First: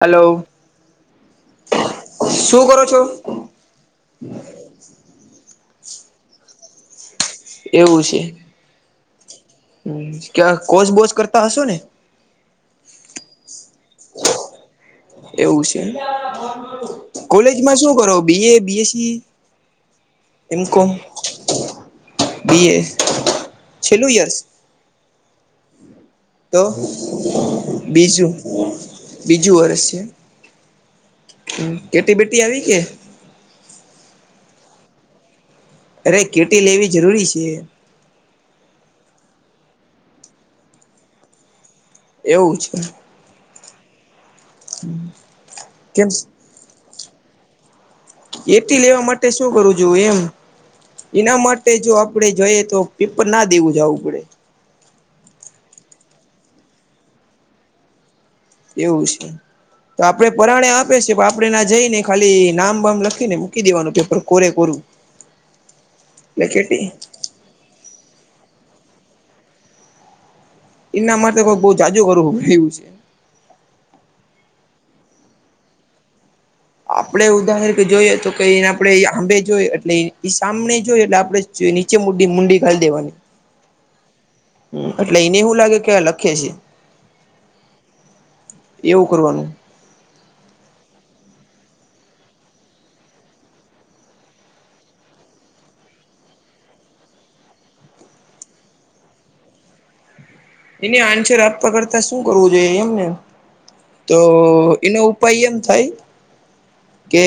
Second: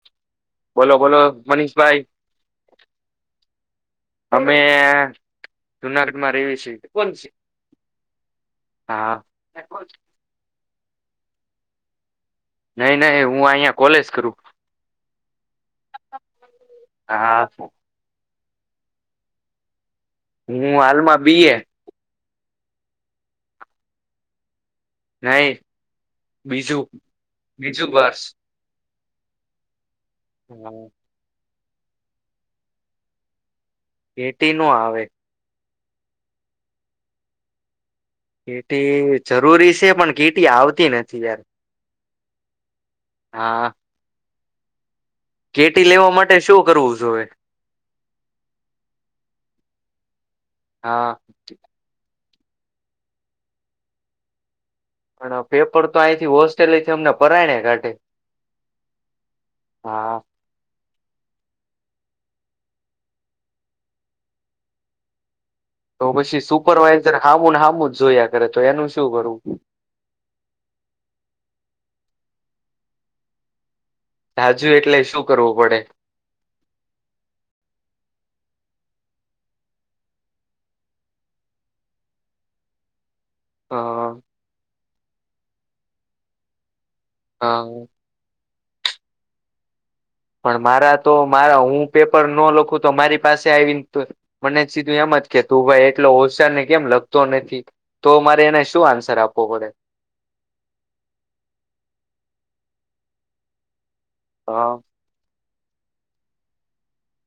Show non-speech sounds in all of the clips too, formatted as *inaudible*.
Hello બોલો બોલો મનીષભાઈ શું કરો છો? અમે જુનાગઢમાં રવી છીએ કોણ છે. એવું છે. હા ક્યાક કોચ બોચ કરતા હશો ને નહી નહી હું અહીંયા કોલેજ કરું. એવું છે, હા કોલેજમાં શું કરો બી એ, બીએસસી, એમ હું કોમ હાલમાં બી એ બી એ છેલ્લું ઇયર્સ નહી તો બીજું બીજું બીજું વર્ષ છે *unintelligible* કેટી બેટી આવી કે ઘેટી નો આવે અરે કેટી લેવી જરૂરી છે કીટી જરૂરી છે પણ કીટી આવતી નથી યાર એવું છે હા હમ્મ કેટી લેવા માટે શું કરવું જોવે કેટી લેવા માટે શું કરું જોું એમ હા એના માટે જો ઉપડે જોઈએ તો પેપર ના દેવું જાવ ઉપડે પણ પેપર તો અહીંથી હોસ્ટેલથી અમને પરાયને કાઢે એવું છે તો હા આપણે પરાણે આપ આપે છે આપણેે ના જઈને ખાલી નામ બામ લખીને મૂકી દેવાનું પેપર કોરે કોરું. તો પછી એટલે કેટલી સુપરવાઈઝર હામુન હામુ જોયા કરે તો એનું શું કરવું. એના માટે કોક બવ જાજુ કરું છે રાજુ એટલે શું કરવું પડે આપડણે ઉદાહરણ કે જોઈએ તો કે એને આપડે આંબે જોઈએ એટલે એ સામને જોઈએ એટલે આપણે નીચે મુંડી ઘાલી દેવાની હ હા હ એટલે એને એવું લાગે કે લખે છે હા એવું કરવાનું પણ મારા તો મારા હું પેપર ન લખું તો મારી પાસે આવીને મને સીધું એમ કે તું ભાઈ એટલો હોશયાર ને કેમ લખતો નથી તો મારે એને શું આન્સર આપવો પડે એને આન્સર હાથ પકડતા શું કરવું જોઈએ એમને તો હા એનો ઉપાય એમ થાય કે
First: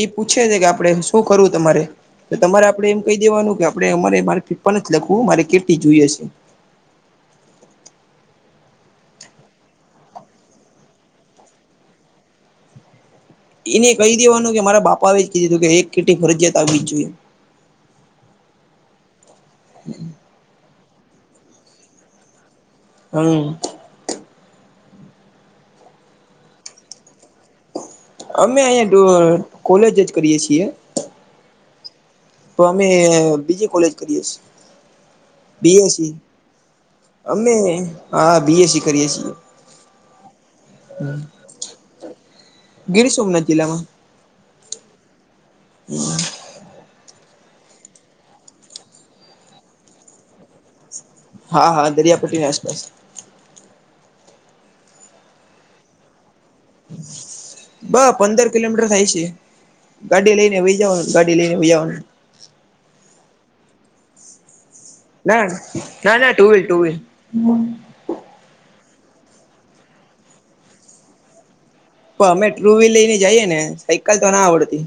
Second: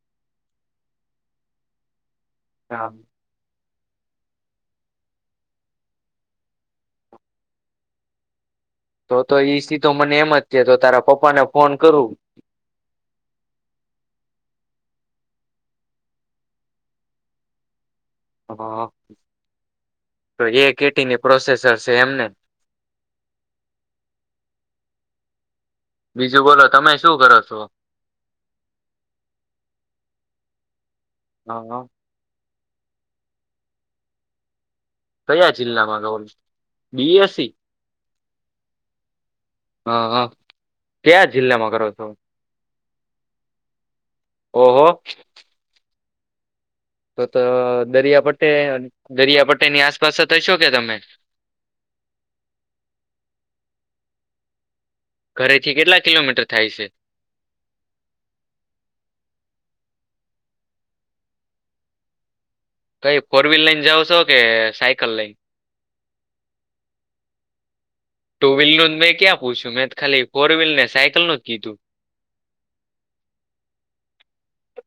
ઈ પૂછે છે કે આપડે શું કરવું તમારે તો તમારે આપણે હા એમ કહી દેવાનું કે આપણે અમારે મારે ફિફર નથી લખવું મારે કેટી જોઈએ હશે તો તો એઈ સીધો મને એમ જ છે તો તારા પપ્પાને ફોન કરું એને કહી દેવાનું કે મારા બાપા એ જ કીધીધું કે એક કેટી ફરજિયાત આવવી જ જોઈએ હા તો એ કેટીની પ્રોસેસર છે એમને હમ્મ બીજું બોલો તમે શું કરો છો અમે અહીિયાં કોલેજ જ કરીય છીએ હા તો અમે બીજી કોલેજ કરીએ છે. કયા જિલ્લામાં બીએસી કરો છો? બીએસસી અમે હા બીએસી કરીએ છીએ. હ હા ક્યાં જિલ્લામાં કરો છો. ગિર સોમનાથ જિલ્લામાં. ઓહો. હમ્મ. તો તો દરિયા પટ્ટે દરિયા પટ્ટેની આસપાસ થશો કે તમે હા હા દરિયાપટ્ટીની આસપાસ. ઘરેથી કેટલા કિલોમીટર થાય છે બહ પંદર કિલોમીટર થાય છે. ગાડી લઈ ને વઈજવાનું ગાડી લઈને વાઇઆવાનું. કઈ ફોર વ્હીલ લઈને જાવ છો કે સાય ના ના ના ટુવિલ ટુવિલ. ટુ વ્હીલ નું મેં ક્યાં પૂછ્યું મેં ખાલી ફોર વ્હીલર ને સાયકલ નું કીધું. તો અમે ટુ વ્હીલરને જઈએ ને સાયકલ તો ના આવડતી.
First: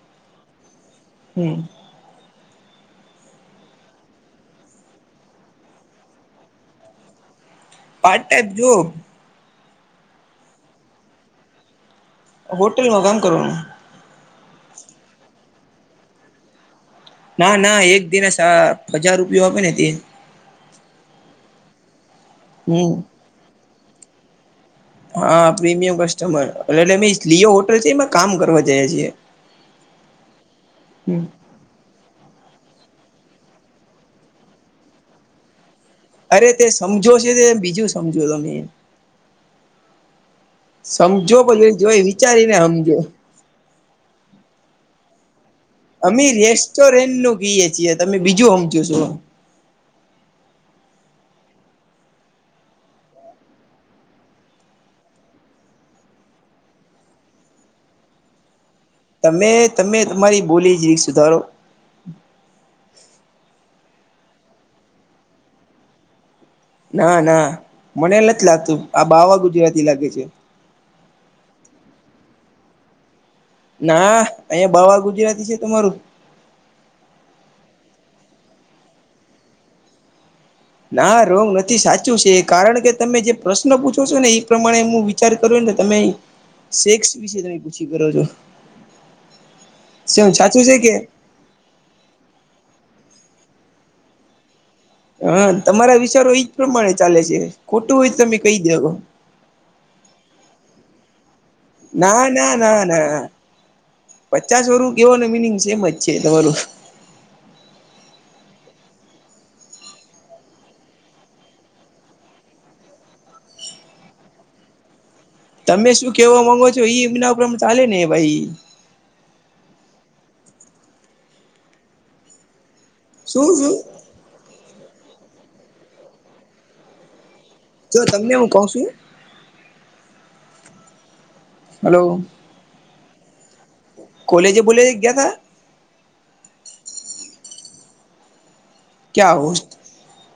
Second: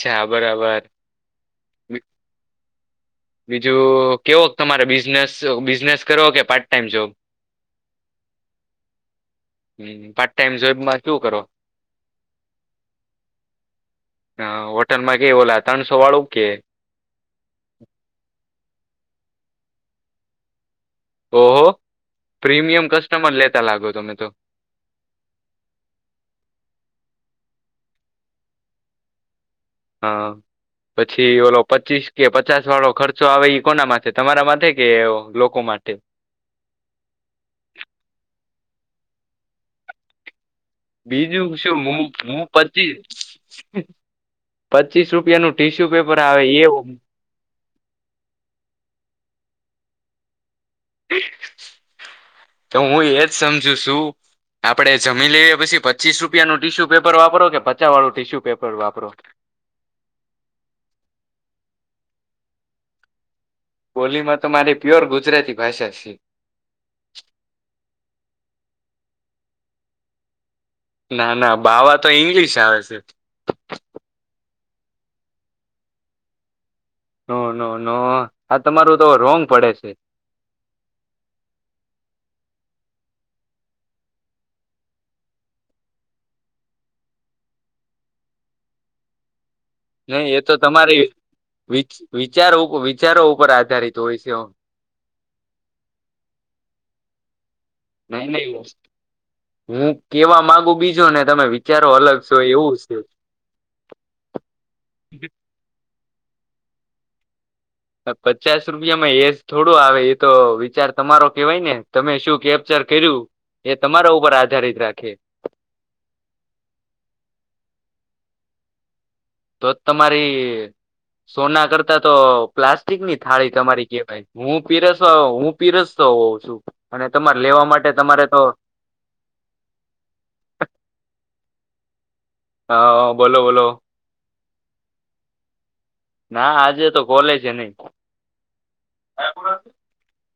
છે બરાબર. હમ. બી- બીજું કેવો તમારે બિઝનેસ બિઝનેસ કરો કે part time job? Part time job. હ પાર્ટ ટાઈમ જોબમાં શું કરો? હોટેલમાં કામ કરવાનું. હ હોટલમાં કે ઓલા ત્રણસો વાળું કે ના ના એક દિને સા હજાર રૂપિયો આપે ને તે. ઓહો પ્રીમિયમ હમ કસ્ટમર લેતા લાગો તમે તો. હા પ્રીમિયમ કસ્ટમર એટલે એટલે અ લિયો હોટલ છે એ કામ કરવા જયા છીએ. હા પછી ઓલો પચીસ કે પ પચાસ વાળો ખર્ચો આવે એ કોનામાં તમારા માટે કે લોકો માટે? અરે તે સમજો છે બીજું સમજો તમે. સમજો બીજું પછી શું હું જોય હું વિચારીને પચીસ સમજો. પચીસ રૂપિયાનું. ટીશ્યુ પેપર અમે આવે એ રેસ્ટોરેન્ટ ન કહીએ છીએ તમે બીજું સમમજુ છું. તો હું એજ સમજુ છું. આપડે જમી લઈએ પી પચીસ રૂપિયાનું ટીશ્યુ પેપર વાપરો કે પચા વાળું ટીશ્યુ પેપર? વાપરો તમે તમે તમારી બોલી જ રી સુધારો. બોલીમાં તો મારી પ્યોર ગુજરાતી ભાષા છે. ના ના મને નથી લાગતું આ બાવા ગુજરાતી લાગે છે. ના ના બાવા તો ઈંગ્લિશ આવે છે. ના અહીયાંયા બવા ગુજરાતી છે તમારું. ન ન ન આ તમારું તો રોંગ પડે છે. ના રોંગ નથી સાચું છે એ કારણ કે તમે જે પ્રશ્ન પૂછો છો ને એ પ્રમાણે હું વિચાર કર્યો તમે સેક્સ વિશે તમે પૂછી કરો છો. નહી શું એ તો સાચું છે કે તમારી વિ વિચાર. વિચારો ઉપર આધારિત હોય છે. હા તમારા વિચારો એજ પ્રમાણે ચાલે છે. ખોટું હોય નહી ન તમે કહી દો હું કેવા માગુ બીજોને તમે. વિચારો અલગ ના છો ના એવું ના છે ના પચાસ વરું કેવાનું મિનિંગ સેમ જ. ચીતા બલોું. પચાસ રૂપિયામાં એજ થોડો આવે એતો વિચાર તમારો કેવાય ને તમે શું કેબ ચ કર્યું એ તમારા ઉપર આધારિત રાખે. તમે શું કેવા માંગો છો એ એમના ઉપરા ચાલે ને ભાઈ. તો તમારી સોના કરતા તો. પ્લાસ્ટિકની શું થાળી શું તમારી કેવાય. હું પીરસ હું પીરસતો હોઉં અને તમારે લેવા માટે જો તમારે તમને તો હું કઉ છું હલો. હા બોલો બોલો કોલેજે બોલેજ ગયા તા ના આજે તો કોલેજ નહી. ક્યાં હોસ્તેલ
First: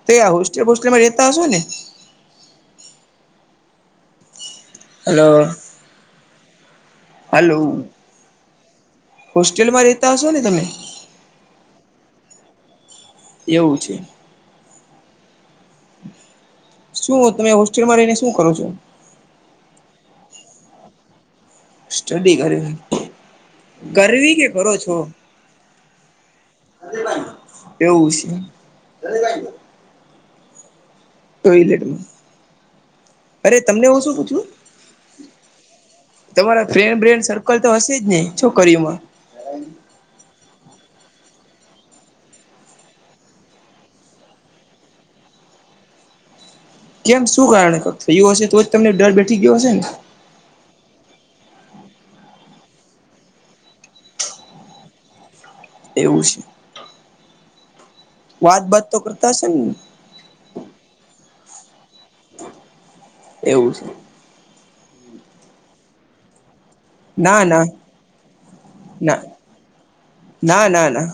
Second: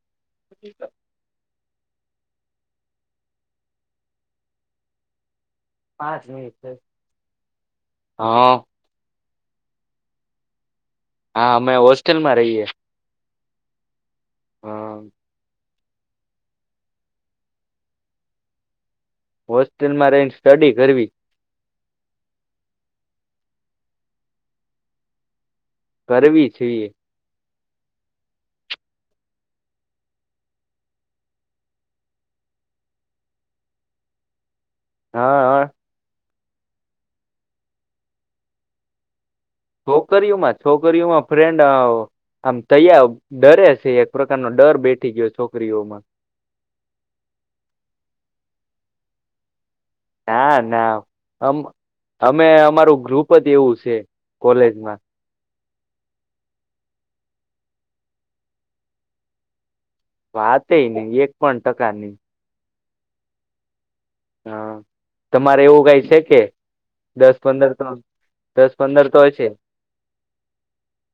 તો હોસ્ટેલ બસ્ટેલમાં રેતા હશો ને? હલો પાંચ મિનિટ છે હલો હા. હોસ્ટેલમાં રહેતા હશો ને તમે? હા અમે હોસ્ટેલમાં રહીએ એવું છે. હા શું તમે હોસ્ટેલમાં રહીને શું કરો છો હોસ્ટેલમાં રહીને સ્ટડી કરવી સ્ટડી કરવી કે કરો છો કરવી જોએ એવું છે ટોલેટમાં અરે તમને હું શું પૂછું હા હા તમારા ફ્રેન્ડ બ્રેન્ડ સર્કલ તો હશે જ ને છોકરીમાં છોકરીઓમાં છોકરીઓમાં ફ્રેન્ડો આમ તયા ડરે છે એક પ્રકારનો ડર બેઠી ગયો છોકરીઓમાં કેમ શું કારણે કક થયું હશે તો જ તમને ડર બેઠી ગયો હશે ને ના નામ અમે અમારું ગ્રુપ જ એવું છે કોલેજમાં એવું છે વાત બાત તો કરતા હશે ને? વાત એય નઈ, એક પણ ટકાની. એવું છે. હા તમારે એવું કઈ છે કે દસ ના ના પંદર તો દસ પંદર તો ના હ છે ના ના ના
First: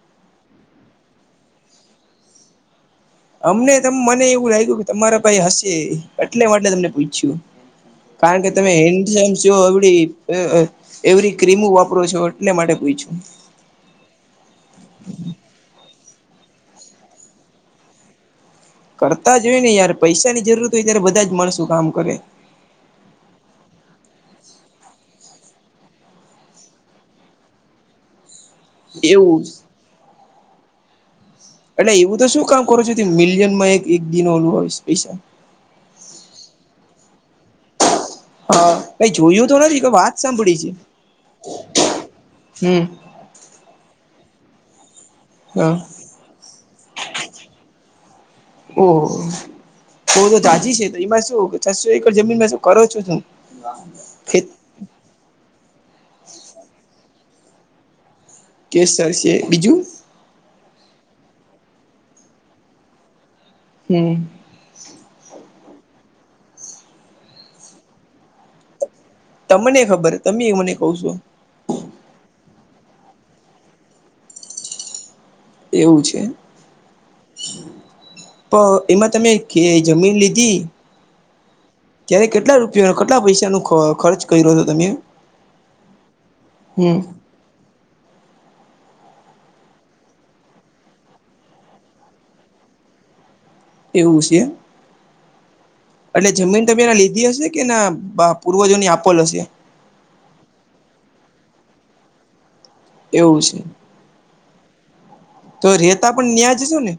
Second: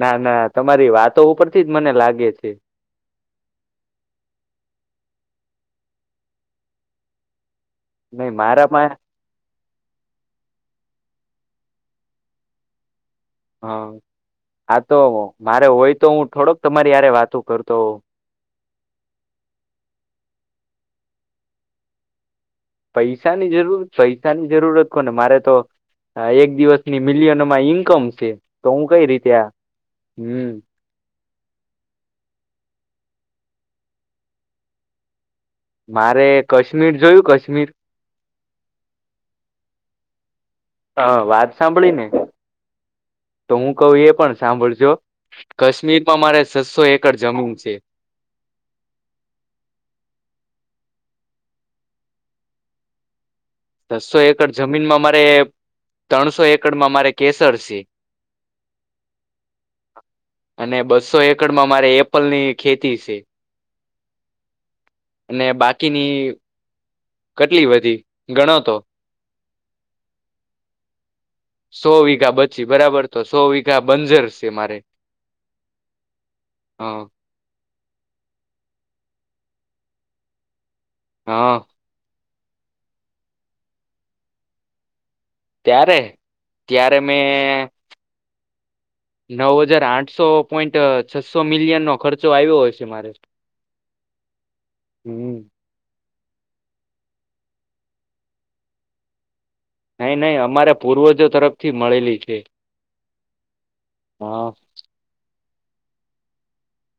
ના ના તમારી વાતો ઉપરથી જ મને લાગે છે અમને ત મને એવું લાગ્યું કે તમારા ભાઈ હશે એટલે માટે મેં તમને પૂછ્યું નહી કારણ કે તમે મારામાં હિન્ટ જો એવડી એવડી ક્રીમો વાપરો છો એટલે માટે પૂછ્યું હા આ તો મારે હોય તો હું થોડોક તમારી હારે વાતો કરતો હો કરતા જ હોય ને યાર પૈસા ની જરૂરત હોય ત્યારે બધા જ મળશું કામ કરે પૈસા ની જરૂર પૈસાની જરૂરત કોને મારે તો હ એક દિવસની મિલિયનમાં ઈન્કમ છે તો હું કઈ રીતે એવું આ હમ એટલે એવું તો શું કામ કરું છો મિલિયનમાં એક એક દિન ઓલું હોય પૈસા મારે કાશ્મીર જોયું કાશ્મીર હા કઈ જોયું તો નથી વાત સાંભળી છે હા વાત સાંભળી ને હમ તો હું કહું એ પણ સાંભળજો હા કાશ્મીરમાં મારે છસો એકડ જમીન છે ઓહ તો તો જાજી છે તો એમાં શું છસો એકર જમીનમાં શ કરો છો શું છસો ખેત એકર જમીનમાં મારે ત્રણસો એકડમાં મારે કેસર છે કેસર છે બીજું અને બસસો એકડ માં મારે એપલની ખેતી છે. હમ્મ. અને બાકીની કેટલી વધી, ગણો તો? તમને ખબર, તમે એ મને કહ છો. સો વીઘા બચી બરાબર, તો સો વીઘા બંજર છે, મારે. એવું છે હ પણ એમાં તમે જમીન લીધી હા. ત્યારે કેટલા રૂપિયાનો, કેટલા પૈસાના ખર્ચ કર્યોતો, તમે? ત્યારે, ત્યારે હમ મેં નવ હજાર આઠસો પોઈન્ટ છસો મિલિયન નો ખર્ચો આવ્યો હશે મારે એવું છે, એમ. હમ એટલે જમીન તમીને લીધી હશે, કે ના પૂર્વજોની આપોલ હશે? નઈ, નઈ અમારે પૂર્વજો તરફથી મળેલી છે. એવું છે હા. તો રેતા પણ ન્યાજ છો ને?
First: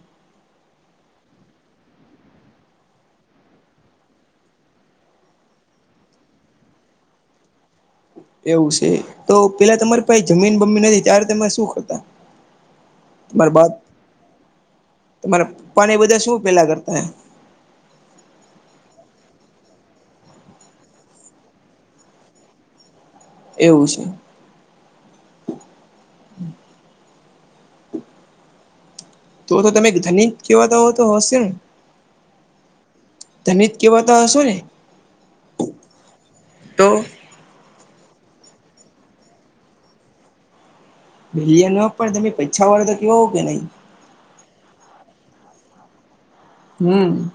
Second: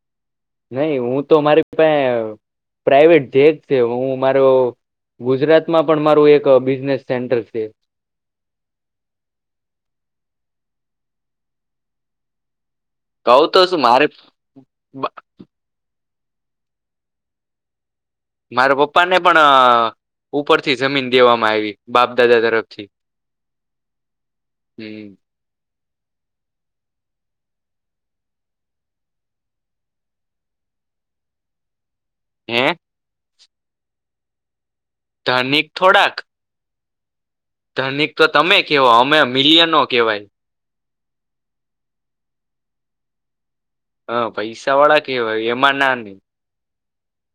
નઈ હું તો મારી પા પ્રાઈવેટ જેટ છે. હું મારો ગુજરાતમાં પણ મારું એક બિઝનેસ સેન્ટર છે. એવું છે તો પેલા તમારી પાહે જમીન બમીન નથી ત્યારે તમે શું કરતા? કઉ તમારા તો બાપ, શું મારે તમારા પપ્પા ને બધા શું પેલા કરતા? મારા પપ્પા ને પણ ઉપરથી જમીન દેવામાં આઈવી, બાપ દાદા તરફથી. એવું છે. હમ તો તો તમે ધનિક કેહેવાતા હો તો હોશે? એમ તને જ કેવાતા, હશો ને? ધનિક થોડાક. તો ધનિક તો તમે કેવાઓ, અમે મિલિયનો કેવાય. બિલિયનો પણ તમે પૈછા વાળો તો કેવાવો કે નઈ. પૈસા વાળા કેવાય એમાં ના નઈ હમ્મ.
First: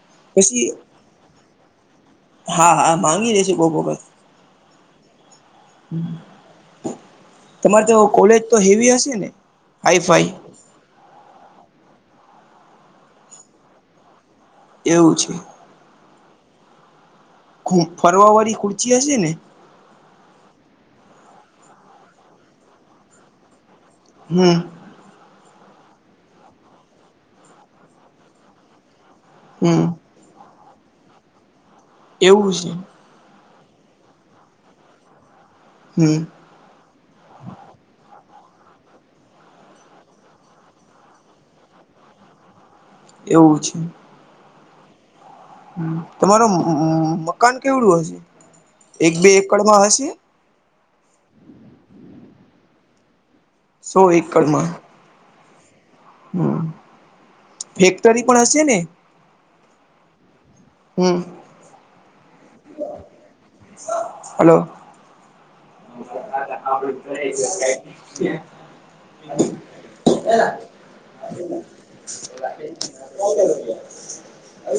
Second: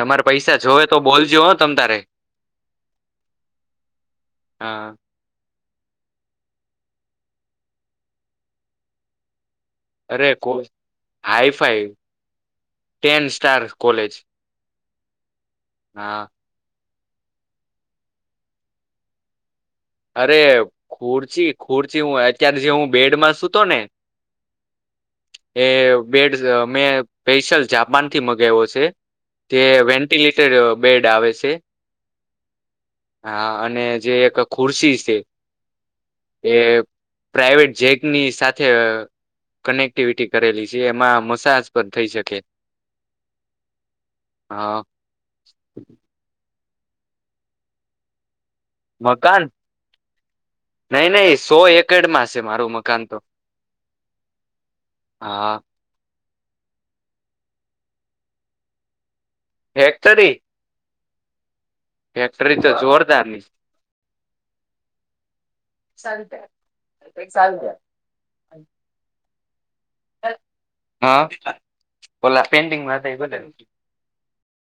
તમારે પૈસા પછી જોવે તો બોલજો હો તમ તારે? હા, હા માંગી લેશે કોઈક વખત હા. તમારે તો કોલેજ તો હેવી હશે ને? હાઈ અરે ફાઈ કો hi fi ten star college. એવું છે. હા. ફરવા વાળી ખુર્ચી હશે ને? અરે ખુર્ચી ખુર્ચી હું અત્યારે જે હું બેડમાં સુુંતો ને હમ્મ. એ બેડ મેં સ્પેશિયલ જાપાન થી મગાવ્યો છે. તે હમ વેન્ટિલેટર બેડ આવે છે. એવું છે. હા, અને જે એક ખુરશી છે. હમ એ પ્રાઈવેટ જેકની સાથે કનેક્ટિવિટી કરેલી છે, એમાં મસાજ પણ થઈ શકે એવુ છે. હા તમારું મકાન કેવડું હશે? એક બે મકાન, એકડમાં હશે નહી નહી સો એકડ માં છે મારું મકાન તો. સો એકડમાં. હા. હમ ફેક્ટરી પણ હશે ને? ફેક્ટરી હમ. ફેક્ટરી તો જોરદાર ની. હલો *inaudible* હા ઓલા પેન્ટિંગ માટે બધા *inaudible*